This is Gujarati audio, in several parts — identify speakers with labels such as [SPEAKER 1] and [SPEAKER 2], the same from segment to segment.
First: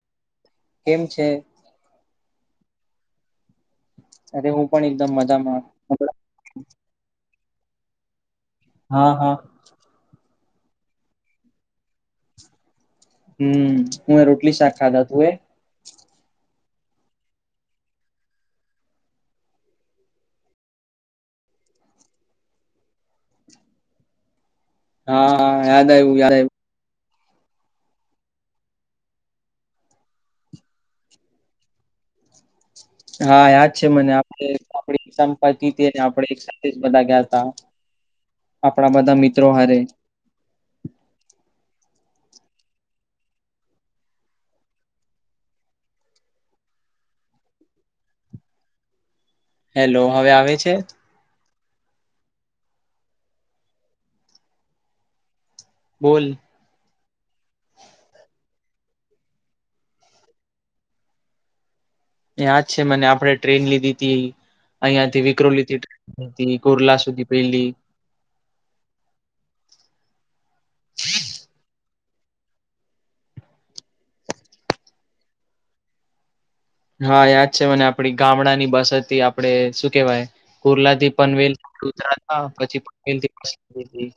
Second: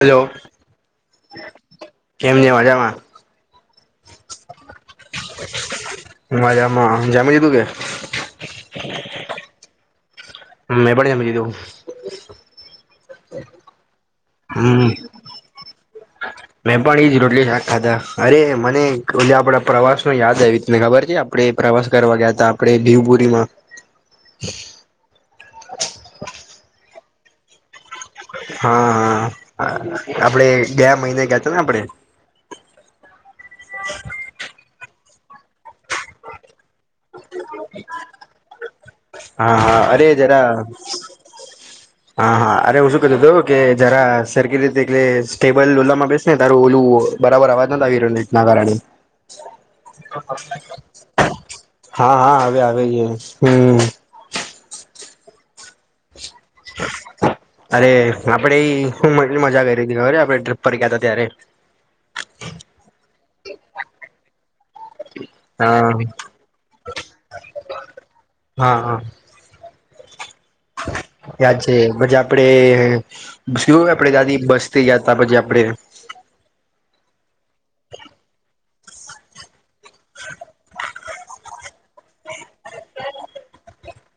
[SPEAKER 1] હલો,
[SPEAKER 2] કેમ છે?
[SPEAKER 1] કેમને મજામાં.
[SPEAKER 2] અરે હું પણ એકદમ મજામાં
[SPEAKER 1] માજામાં જામી લીધું કે,
[SPEAKER 2] હા હા,
[SPEAKER 1] મેં પણ અમીરો,
[SPEAKER 2] હમ હું એ રોટલી શાક ખાધા તું એ,
[SPEAKER 1] હ, મેં પણ એજ રોટલી શાક ખાધા અરે મનેજ આપડા પ્રવાસ નો યાદ આવી તને ખબર છે આપ આપડે પ્રવાસ કરવા ગયા તા આપણે દીવપુરી માં,
[SPEAKER 2] હા હા યાદ આવ્યું યાદ
[SPEAKER 1] હા હા આપડે ગયા મહિને ગયા હતા ને આપડે,
[SPEAKER 2] હા યાદ છે મને આપણે આપ સંપતિ ને આપ સાથે બધા ગયા તા, આપણા બધા મિત્રો
[SPEAKER 1] હા
[SPEAKER 2] હારે,
[SPEAKER 1] હા અરે જરા, હા હા અરે હું શું કેતો હતો કે જરા સરખી રીતે એટલે સ્ટેબલ ઓલામાં બેસ. તારું ઓલું બરાબર અવાજ નથી આવી રહ્યો નેટ ના કારણે.
[SPEAKER 2] હેલો હવે આવે છે
[SPEAKER 1] હા હા હવે આવે છે હમ.
[SPEAKER 2] બોલ.
[SPEAKER 1] અરે આપડે હું મની મજા કરી હતી અરે આપડે ટ્રીપ પર ગયા હતા ત્યારે.
[SPEAKER 2] યાદ છે મને આપડે ટ્રેન લીધી તી અહિયાથી વિ.
[SPEAKER 1] અ
[SPEAKER 2] ક્રોલી કોરલા સુધી પેલી.
[SPEAKER 1] હા હા. યાદ છે પછી આપડે. શું આપડે દાદી બસથી ગયાતા પછી આપડે.
[SPEAKER 2] હા યાદ છે મને આપડી ગામડા ની બસ હતી. આપડે શું કેવાય કુર્લા થી પનવેલ ઉતરા થા પછી પનવેલ થી પછી બસ લીધી.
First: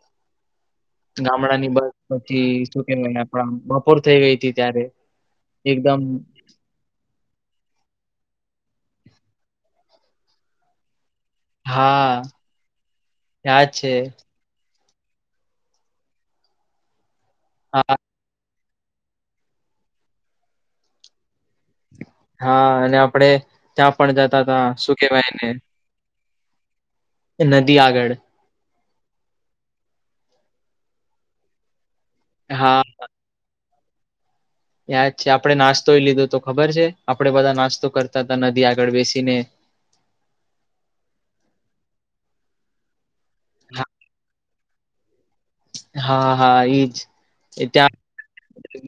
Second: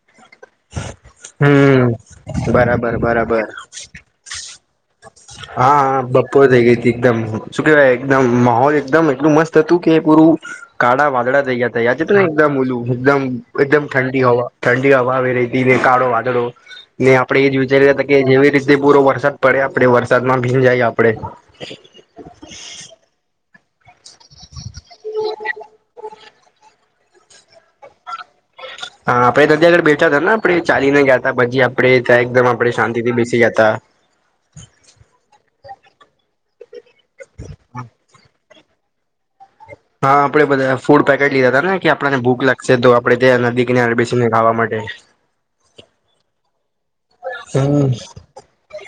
[SPEAKER 2] ગામડાની
[SPEAKER 1] હમ
[SPEAKER 2] બસ પછી શું
[SPEAKER 1] બરાબર
[SPEAKER 2] કેવાય
[SPEAKER 1] બરાબર.
[SPEAKER 2] આપણા બપોર થઈ ગઈ હતી ત્યારે.
[SPEAKER 1] હા હા
[SPEAKER 2] એકદમ
[SPEAKER 1] બપોર થઈ ગઈ હતી. એકદમ શું કેવાય એકદમ માહોલ એકદમ એટલું મસ્ત હતું કે પૂરું કાળા વાદળા. થઈ ગયા હતા યાદ છે
[SPEAKER 2] હા
[SPEAKER 1] તને એકદમ ઉલું એકદમ
[SPEAKER 2] યાદ
[SPEAKER 1] એકદમ
[SPEAKER 2] છે
[SPEAKER 1] ઠંડી હવા. ઠંડી હવા આવી રહીતી ને કાળો વાદળો ને આપડે એ જ વિચારી
[SPEAKER 2] હા
[SPEAKER 1] રયા હતા. કે જેવી રીતે પૂરો વરસાદ પડે આપડે વરસાદમાં ભીંજાય આપડે.
[SPEAKER 2] હા અને આપડે ત્યાં પણ જતા હતા સુ કેવાય એને. નદી આગળ.
[SPEAKER 1] હા આપડે નદી આગળ બેઠા હતા ને આપડે ચાલી ને ગયા હતા ભજી. આપણે ત્યા એકદમ આપડે
[SPEAKER 2] હા
[SPEAKER 1] શાંતિ થી બેસી ગ્યાતા.
[SPEAKER 2] યાદ છે આપડે નાસ્તોય લીધો તો ખબર છે આપડે બધા નાસ્તો કરતા હતા નદી આગળ બેસીને.
[SPEAKER 1] હા આપડે બધા ફૂડ પેકેટ લીધા હતા ને કે આપને ભૂખ લાગ. સે તો આપડે ત્યાં નદી કિનારે બેસીને ખાવા માટે.
[SPEAKER 2] હા હા ઈજ
[SPEAKER 1] હમ
[SPEAKER 2] ત્યાં.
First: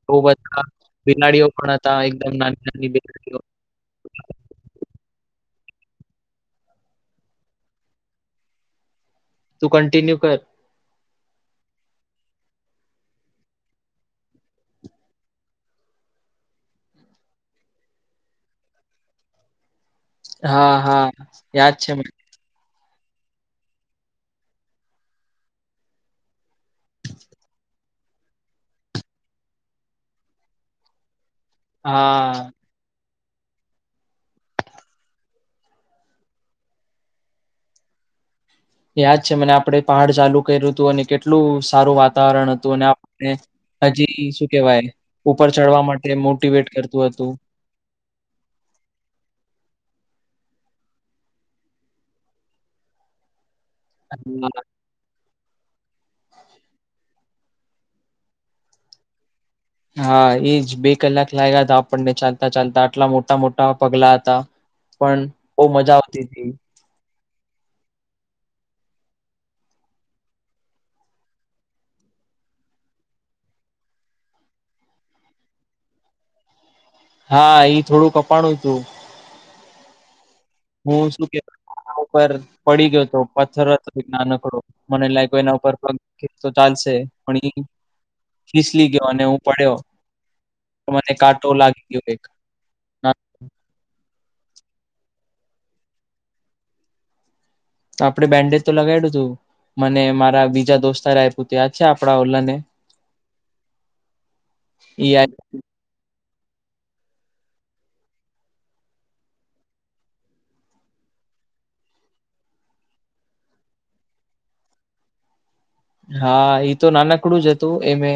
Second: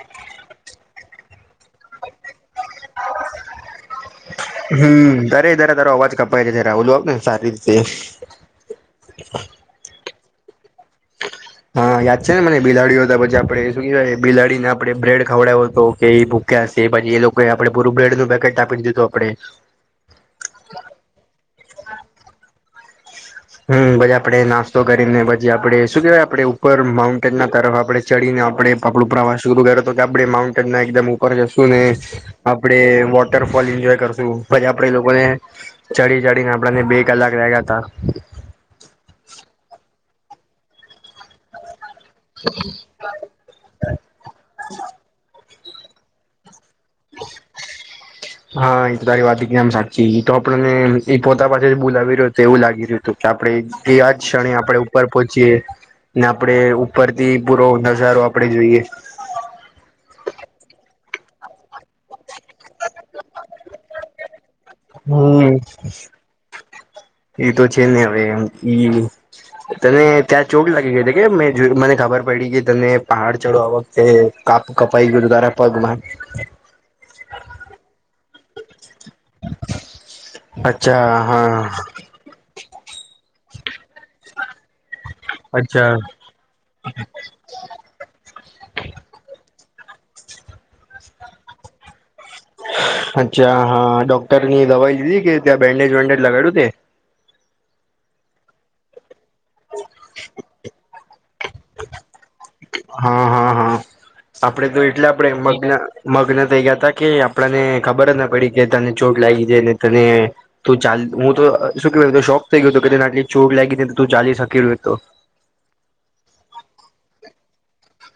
[SPEAKER 2] બઉ બધા બિલાડીઓ પણ હતા એકદમ નાની નાની બિલાડીઓ.
[SPEAKER 1] હમ અરે તારે તારો અવાજ કપાય છે જ્યારે રાહુલ સારી રીતે.
[SPEAKER 2] તું કંન્ટિન્યુ કર.
[SPEAKER 1] હા યાદ છે ને મને બિલાડીઓ હતા પછી આપડે બિલાડીને આપણે બ્રેડ ખવડાવ્યો તો કે એ ભુ. ખ્યા પછી એ લોકોએ આપણે પૂરું બ્રેડનું પેકેટ આપી દીધું આપડે.
[SPEAKER 2] હા હા યાદ છે મને.
[SPEAKER 1] હમ પછી આપડે નાસ્તો કરીને પછી આપડે શું કેહેવાય આપડે ઉપર માઉન્ટેન ના તરફ આપડે. ચડીને આપણે પાપડું પ્રવાસું કે આપડે માઉન્ટન એકદમ ઉપર જશું ને.
[SPEAKER 2] હા
[SPEAKER 1] આપણે વોટરફોલ એન્જોય કરશું પછી આપડે એ લોકોને. ચડી ચડીને આપણને બે કલાક લાયગાતા.
[SPEAKER 2] યાદ છે મને આપડે પહાડ ચાલુ કર્યું હતું અને કેટલું સારું વાતાવરણ હતું અને. હજી શું કેવાય ઉપર ચડવા માટે મોટીવેટ કરતું હતું.
[SPEAKER 1] [inaudible] હા એ તો તારી વાત એકદમ સાચી તો આપણને એ પોતા પાસે બોલાવી રહ્યો હોય એવું લાગી રહ્યું હતું. આપણેે તેવા જ ક્ષણે આપડે ઉપર પહોંચીએ ને આપડે ઉપર. તે પૂરો નજારો આપણેે જોઈએ.
[SPEAKER 2] હા ઈજ બે કલાક લાગ્યા હતા આપણને ચાલતા ચાલતા આટલા મોટા મોટા પગલા હતા. પણ બોવ મજા આવતીતી.
[SPEAKER 1] ઈ તો છે ને હવે એમ ઇવ તને ત્યાં ચોટ લાગી ગઈ હતી કે મે જો મને ખબર પયડી કે તને પહાડ ચડવા એ કાપ કપાઈ ગ‌ઉ તુ તારા પગમાં
[SPEAKER 2] હા, ઈ થોડું કપાણું તુ
[SPEAKER 1] અચ્છા
[SPEAKER 2] હું શું કે
[SPEAKER 1] હા
[SPEAKER 2] ઉપર પડી ગ્યો તો પથ્થર હત એક નાનકડો મને લાયગો એના ઉપર
[SPEAKER 1] અચ્છા
[SPEAKER 2] પગ [inaudible] ચાલશે પણ ઈ ફીસલી ગ્યો અને હું પડ્યો, મને કાંટો લાગી ગ્યો એક
[SPEAKER 1] અચ્છા હા ડોક્ટરની દવાઈ લીધી કે ત્યાં બેન્ડેજ વેન્ડેજ લગાડ્યું તે
[SPEAKER 2] આપડે બેન્ડેજ તો લગાડુ તુ મને મારા બીજા દોસ્તારે આપ્યુ તુ યાદ છે આપડા ઓલા ને
[SPEAKER 1] હા હા હા આપડે તો એટલા
[SPEAKER 2] ઈ
[SPEAKER 1] પ્રેમ મગ્ન મગ્ન થઈ ગ્યા તા કે આપડાને ખબર જ ન પડી કે તને ચોટ લાયગી છે ને તને તું ચાલ હું તો શું કેવ શોક થઈ ગ્યો તો તેને આટલી ચોટ લાયગી છે તો તું ચાલી શકી એક તો
[SPEAKER 2] હા ઈ તો નાનકડું જ હતું એમે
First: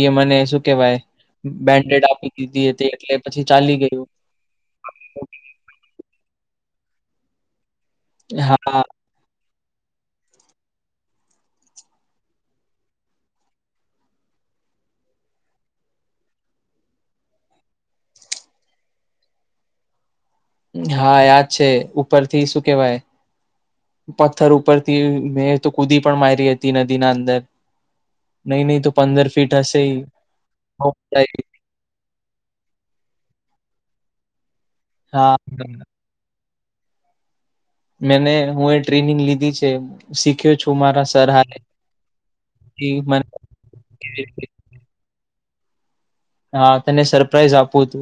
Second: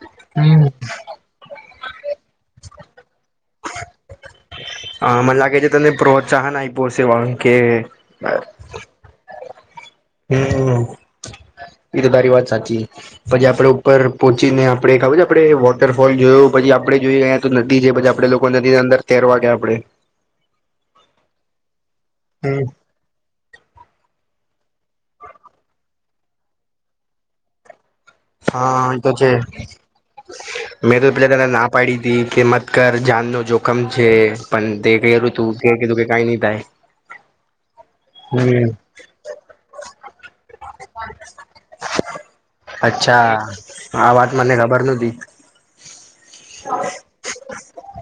[SPEAKER 2] ઇએ મને શું
[SPEAKER 1] હમ.
[SPEAKER 2] કેવાય બેન્ડેડ આપી દીધી હતી એટલે પછી ચાલી ગયું
[SPEAKER 1] હા મન લાગે છે તને પ્રોત્સાહન આયપુ હસે [unintelligible]
[SPEAKER 2] હા આ
[SPEAKER 1] હમમ ઈ તો તારી વાત સાચી પછી આપડે ઉપર પોંચીને આપડે ખબર છે આપડે વોટરફોલ જોયુ પછી આપડે જોઇ અયા તો નદી જે પછી આપડે લોકો નદી અંદર તેરવા ગ્યા આપડે
[SPEAKER 2] હા યાદ છે ઉપરથી શું
[SPEAKER 1] હમ
[SPEAKER 2] કેવાય પથ્થર ઉપરથી મેં તો કૂદી પણ માયરી હતી નદીના અંદર નહી નહી
[SPEAKER 1] હા ઈ તો
[SPEAKER 2] પંદર
[SPEAKER 1] છે,
[SPEAKER 2] ફીટ હશે ઈ
[SPEAKER 1] મેં તે પેલે પેલા લા પડીતી કે મત કર જાનનો જોખમ છે, પણ તે કયરુ
[SPEAKER 2] હા
[SPEAKER 1] તુ કે તે કીધું કે કાંઈ ની થાય
[SPEAKER 2] મેને
[SPEAKER 1] હમ
[SPEAKER 2] હું એ ટ્રેનિંગ લીધી છે. શીખ્યો છું મારા સર હારે ઈ મને
[SPEAKER 1] અચ્છા. આ વાત મને ખબર નતી
[SPEAKER 2] હા તને સરપ્રાઈઝ આપવુતુ,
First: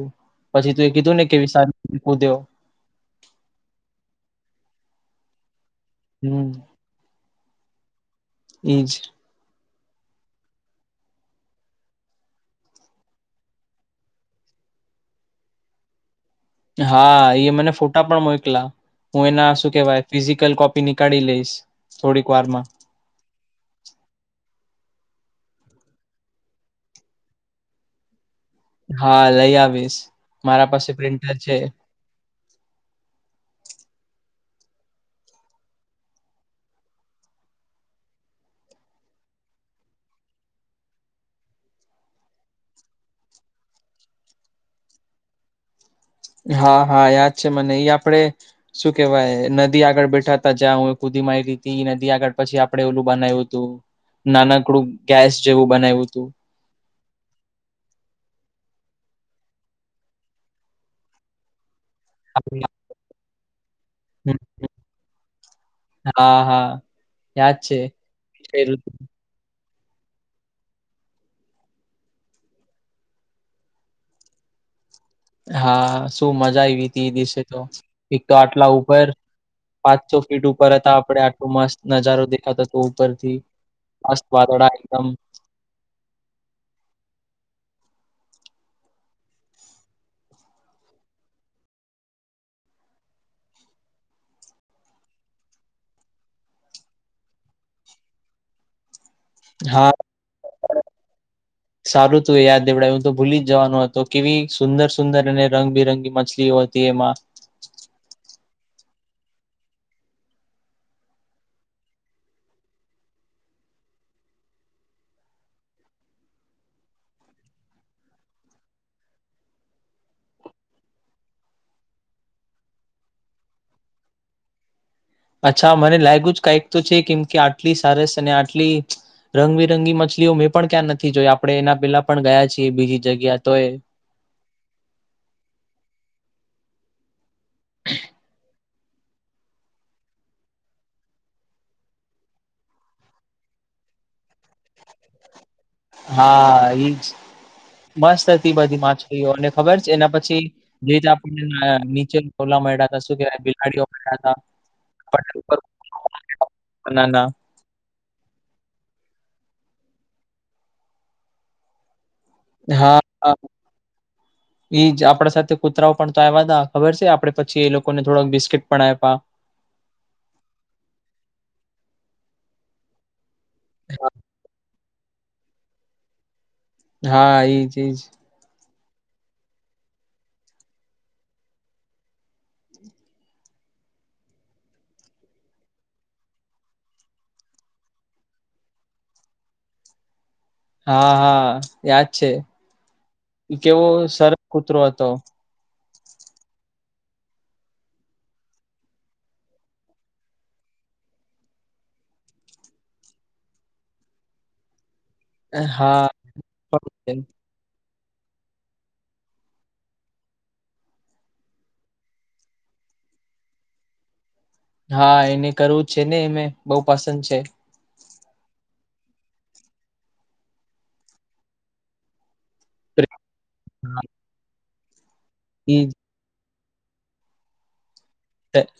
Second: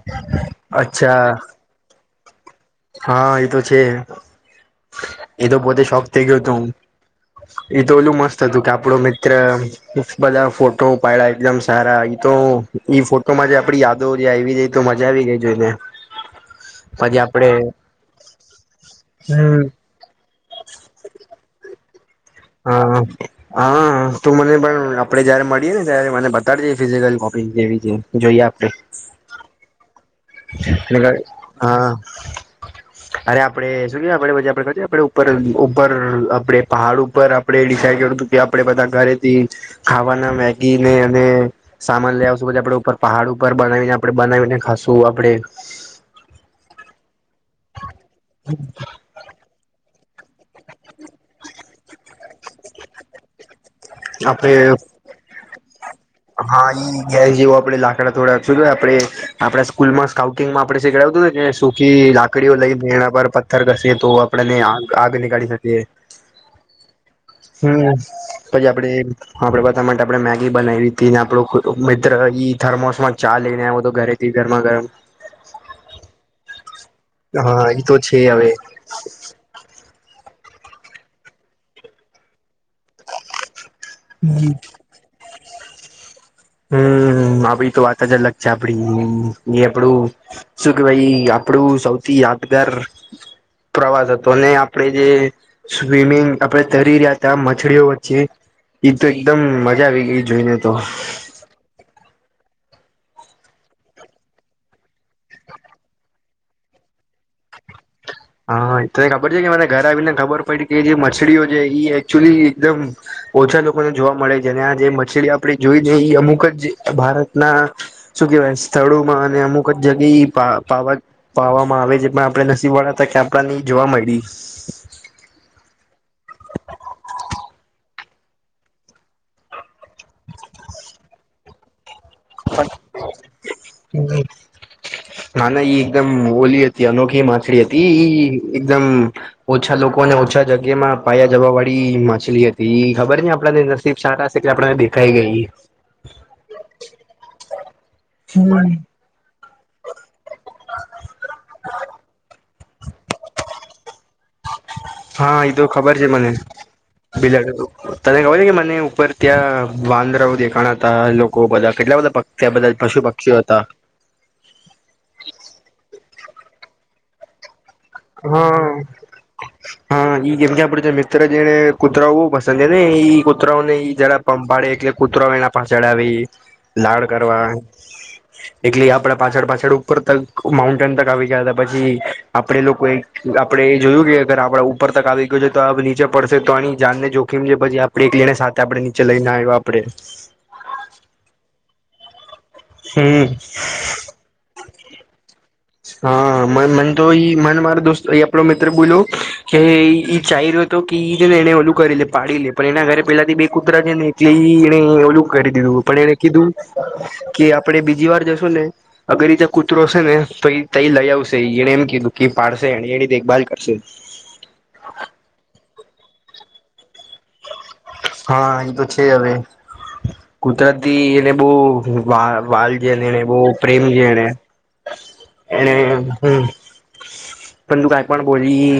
[SPEAKER 2] પછી તું એ કીધું
[SPEAKER 1] અચ્છા
[SPEAKER 2] ને કે વિસાલ કૂદ્યો.
[SPEAKER 1] હા ઈ તો છે. એ તો પોતે શોક થઇ ગ્યો તો
[SPEAKER 2] હમ
[SPEAKER 1] હું એ તો ઓલું મસ્ત હતું કે
[SPEAKER 2] એજ
[SPEAKER 1] આપડો મિત્ર પુફ બધા ફોટો પાયડા એકદમ સારા ઈ તો ઈ ફોટો માં જે આપડી યાદો જે આયવી એ તો મજા આવી ગઈ જોઈને પછી
[SPEAKER 2] હા
[SPEAKER 1] આપડે
[SPEAKER 2] ઈએ મને ફોટા પણ મોયકલા હું એના
[SPEAKER 1] હમ
[SPEAKER 2] શું કેવાય ફિઝિકલ કોપી નીકાળી લઈશ થોડીક વારમાં
[SPEAKER 1] હા હા તું મને પણ આપડે જયારે મળીએ ને ત્યારે મને બતાડજે ફિઝિકલ કોપી જેવી છે જોઈએ આપડે.
[SPEAKER 2] હા લઈ આવીશ. મારા પાસે પ્રિન્ટર છે
[SPEAKER 1] [unintelligible] હા હારે આપડે શું કે આપડે મજા આપે પછી ઉપર ઉપર આપડે પહાડ ઉપર આપ આપડે ડિસાઇડ કર્યુ તુ કે આપડે બધા ઘરેથી ખાવાના મેગીને અને સામાન લઈ આવશુ પછી આપડે પહાડ ઉપર બનાવીને આપણે બનાવીને ખાશુ આપડે
[SPEAKER 2] હા હા યાદ છે મને ઈ આપડે શું કેવાય નદી આગળ બેઠા ત જ્યાં હું ખુદી માયરીતી નદી આગળ પછી આપણે ઓલું બનાયવુ તુ.
[SPEAKER 1] આપડે
[SPEAKER 2] નાનકડું ગેસ જેવું બનાયવુ તુ.
[SPEAKER 1] હા ઈ ગેસ જેવુ આપડે લાકડા થોડા શું જોય આપડે આપડા સ્કૂલમાં સ્કાઉટિંગમાં આપડે શીખડાવ્યું તુ ને જે સુખી લાક લકડીઓ લઈને તેણા પર પથ્થર કસી તો આપને આ આગ નીકળી શકીએ
[SPEAKER 2] હા હા યાદ છે
[SPEAKER 1] હમ પછી આપડે આપડે બધા માટે આપણે મેગી બનાવી. થી આપણો મિત્ર થર્મોસમાં ચા લઈને આવયો તો ઘરેથી ગરમા- ગરમ
[SPEAKER 2] હા શું મજા આવી હતી એ દિસે તો
[SPEAKER 1] હા એ છે
[SPEAKER 2] એક તો
[SPEAKER 1] હવે
[SPEAKER 2] આટલા ઉપર પાંચસો ફીટ ઉપર હતા. આપડે આટલો મસ્ત નજારો દેખાતો તો ઉપરથીસ્ વાદળ એકદમ
[SPEAKER 1] હમ આપડી તો વાત જ અલગ છે આપડી એ આપડું શું કે વાઈ આપડું સૌથી યાદગાર પ્રવાસ હતો ને આપણેે જે સ્વિમિંગ આપડે તરી રહ્યા હતા, મછડીઓ વચ્ચે ઈ તો એકદમ મજા
[SPEAKER 2] હા
[SPEAKER 1] આવી ગઈ જોઈને તો
[SPEAKER 2] સારું તું એ યાદ દેવડાયુ તો ભૂલી જ જવાનો હતો. કેવી સુંદર સુંદર અને રંગબિરંગી મછલીઓ હતી એમાં
[SPEAKER 1] હા તને ખબર છે કે મને ઘરે આવીને ખબર પડી કે જે મચડીઓ છે એકચુઅલી એકદમ ઓછા લોકોને જોવા મળે છે, ને આ જે મછલી આપણે જોઈ લઈએ એ અમુક જ ભારતના શું કેવાય સ્થળોમાં અને અમુક જ જગ્યા પાવ પાવામાં આવે છે, પણ આપડે નસીબવાળ હતા કે આપડાને ઇ જોવા મળી
[SPEAKER 2] અચ્છા મને લાગ્યું જ કઈક તો છે કેમ કે આટલી સરસ અને આટલી રંગબિરંગી મછલીઓ મેં પણ ક્યાં નથી જોઈ. આપડે એના પેલા પણ ગયા છીએ બીજી જગ્યા તો એ
[SPEAKER 1] હા ન ઈ એકદમ ઓલી હતી. અનોખી માછળ હતી ઈ એકદમ ઓછા લોકોને ઓછા જગ્યા માં પાયા જવા વાળી માછલી હતી. ઇ ખબર ન આપડને સારા છે કે આપડા ને દેખાઈ ગઈ
[SPEAKER 2] હા એઈજ મસ્ત હતી બધી માછલીઓને ખબર છે. એના પછી જે જ આપણને નીચેલ મળ્યા હતા શું કેવાય બિલાડીઓ મળ્યા હતા. પટલ
[SPEAKER 1] હા એ
[SPEAKER 2] ઉપર
[SPEAKER 1] તો ખબર છે. મને
[SPEAKER 2] બનાના
[SPEAKER 1] બિલાડ તો તને ખબર છે કે મને ઉપર ત્યાં વાંદરાઓ દેખાણાતા લોકો બધા કેટલા બધા તે બદલ પશુ પક્ષી હતા
[SPEAKER 2] એઈજ આપડા સાથે કૂતરાઓ પણ તો આવ્યાના ખબર છે, આપડે પછી એ લોકો
[SPEAKER 1] હું હા, જેમ કે આપડે મિત્ર જેને કૂતરાઓ બહુ પસંદ છે, ને એઈ કૂતરાઓ ને જરા, પંપાળે એટલે કૂતરો એના પાછડાવી લાડ કરવા
[SPEAKER 2] હા
[SPEAKER 1] આવે.
[SPEAKER 2] ઈજ ઈજ
[SPEAKER 1] એટલે આપડે પાછળ પાછળ ઉપર તક માઉન્ટેન તક આવી ગયા હતા પછી આપડે. કોઈ આપડે એ જોયું કે અગર આપડ ઉપર તક આવી ગયો છે, તો આ નીચે પડશે તો આની જાનને જોખીમ છે, પછી આપ એક લઈને સાથે આપડે નીચે લઈને આવ્યો આપડે,
[SPEAKER 2] હા, હા યાદ છે,
[SPEAKER 1] હમ્મ.
[SPEAKER 2] કેવો સરસ કૂતરો હતો.
[SPEAKER 1] હા મન તો મન માર દોસ્ત એ આપલો મિત્ર બોલો, કે ચાલોતો કે ને એને ઓલું કરી લે પાડી લે પણ એના ઘરે પેલા થી બે કૂતરા છે, ને જે એને ઓલું કરી દીધું પણ
[SPEAKER 2] હા
[SPEAKER 1] એને કીધું
[SPEAKER 2] પણ
[SPEAKER 1] કે‌ આપ, આપડે બીજીવાર જશું ને અગર રીતે કૂતરો છે, ને તઈ તય લઈ આવશે, એને એમ કીધું કે પાડશે એની દેખ બાલ કરશે,
[SPEAKER 2] હા એને કરવું જ છે, ને એને બહુ પસંદ છે.
[SPEAKER 1] હા એતો છે, હવે કુતરાતીથી એને બહુ વા વાલ જેને એને બહુ પ્રેમ છે, ને એને
[SPEAKER 2] ઈજ
[SPEAKER 1] હું, પણ તું કંઈ પણ બોલી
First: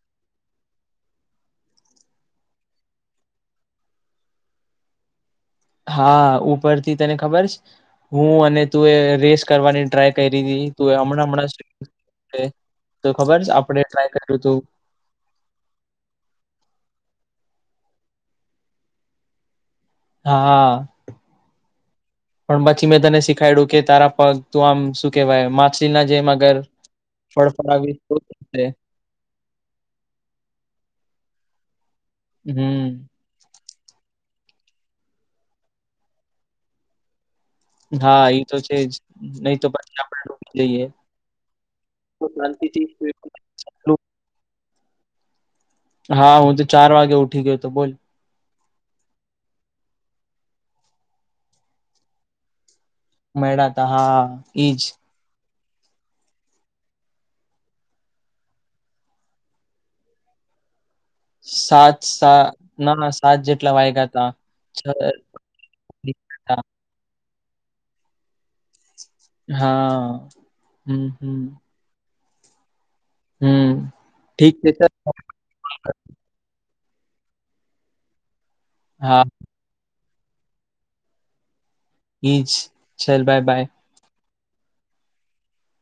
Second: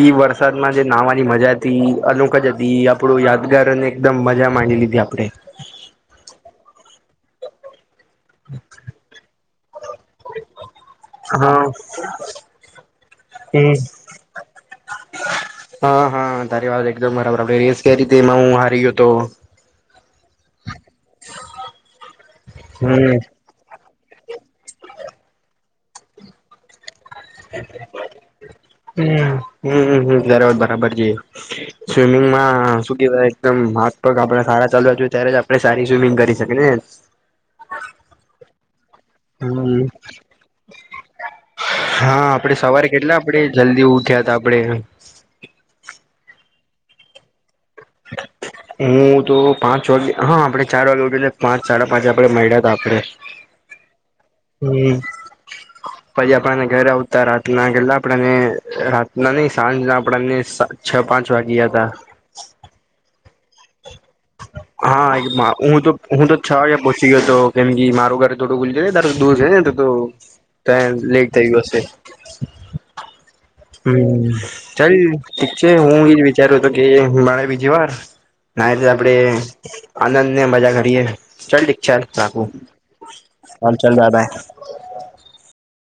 [SPEAKER 1] ઈ વરસાદ માં જે નાહવાની મજા થી અમુક જ એ આપડો યાદગાર અને એકદમ મજા માંડી લીધી આપડે.
[SPEAKER 2] હા ઉપરથી તને ખબર છે, હું અને તુંએ રેસ કરવાની ટ્રાય કરી હતી. તો હમણાં હમણાં
[SPEAKER 1] હા
[SPEAKER 2] તો ખબર
[SPEAKER 1] હમ
[SPEAKER 2] આપણે ટ્રાય કર્યું તું,
[SPEAKER 1] હા હા તારી વાત એકદમ બરાબર આપડે રેસ કે રીતે એમાં હું હારી ગયો હતો.
[SPEAKER 2] હા પણ પછી મેં તને
[SPEAKER 1] હમ
[SPEAKER 2] શીખવી. ખેડું કે તારા પગ તું આમ શું કહેવાય માછલીના જેમ અગર ફડફડાવીશ તો થશે
[SPEAKER 1] હું હું હ જરાર બરાબર છે. સ્વિમિંગ માં શું
[SPEAKER 2] હમ
[SPEAKER 1] કેવાય. એકદમ હાથપગ આપણે સારા ચાલવા છીએ ત્યારે જ આપણે સારી સ્વિમિંગ કરી શકીને
[SPEAKER 2] હાએ તો છે, જ નહીં તો
[SPEAKER 1] હમ
[SPEAKER 2] પછી આપણે રોકી જઈએ.
[SPEAKER 1] હા,
[SPEAKER 2] તો
[SPEAKER 1] આપડે સવારે
[SPEAKER 2] શાંતિથી
[SPEAKER 1] કેટલા આપણેે જલ્દી ઉઠ્યા હતા આપડે.
[SPEAKER 2] હા હું તો ચાર વાગે ઉઠી ગયો તો બોલ.
[SPEAKER 1] હ [inaudible] હું તો પાંચ વાગે હા આપડે ચાર વાગે ઉઠીને પાંચ સાડા પાંચે મળ્યા હતા આપડે.
[SPEAKER 2] મળાતા હતાં હા. ઈજ
[SPEAKER 1] હમ. પછી આપણાને ઘરે આવતા રાતના ગટલા આપણેને રાતના નહી સાંજના આપણને છ પાંચ વાગ્યા હતા
[SPEAKER 2] સાત સાના સાત જેટલા વાયગા હતા.
[SPEAKER 1] હુંતો હુંતો છ વાગ્યા પહોંચી ગયો હતો કેમ કે મારું ઘર. થોડું જાય નેત દૂર જને
[SPEAKER 2] હા
[SPEAKER 1] ત
[SPEAKER 2] હમ
[SPEAKER 1] લેટ
[SPEAKER 2] હમ
[SPEAKER 1] થયું હશે.
[SPEAKER 2] હમ
[SPEAKER 1] હુ
[SPEAKER 2] ઠીક છે સર
[SPEAKER 1] ચાલ ઠીક છે હું એજ વિચાર્યો હતો કે મારે બીજીવાર ના રીતે આપડે
[SPEAKER 2] હા
[SPEAKER 1] આનંદ ને મજા કરીએ, ચાલ ઈ ચાર ચાકુ,
[SPEAKER 2] ઈજ ચલ બાય બાય
[SPEAKER 1] હાલ ચલ જતા.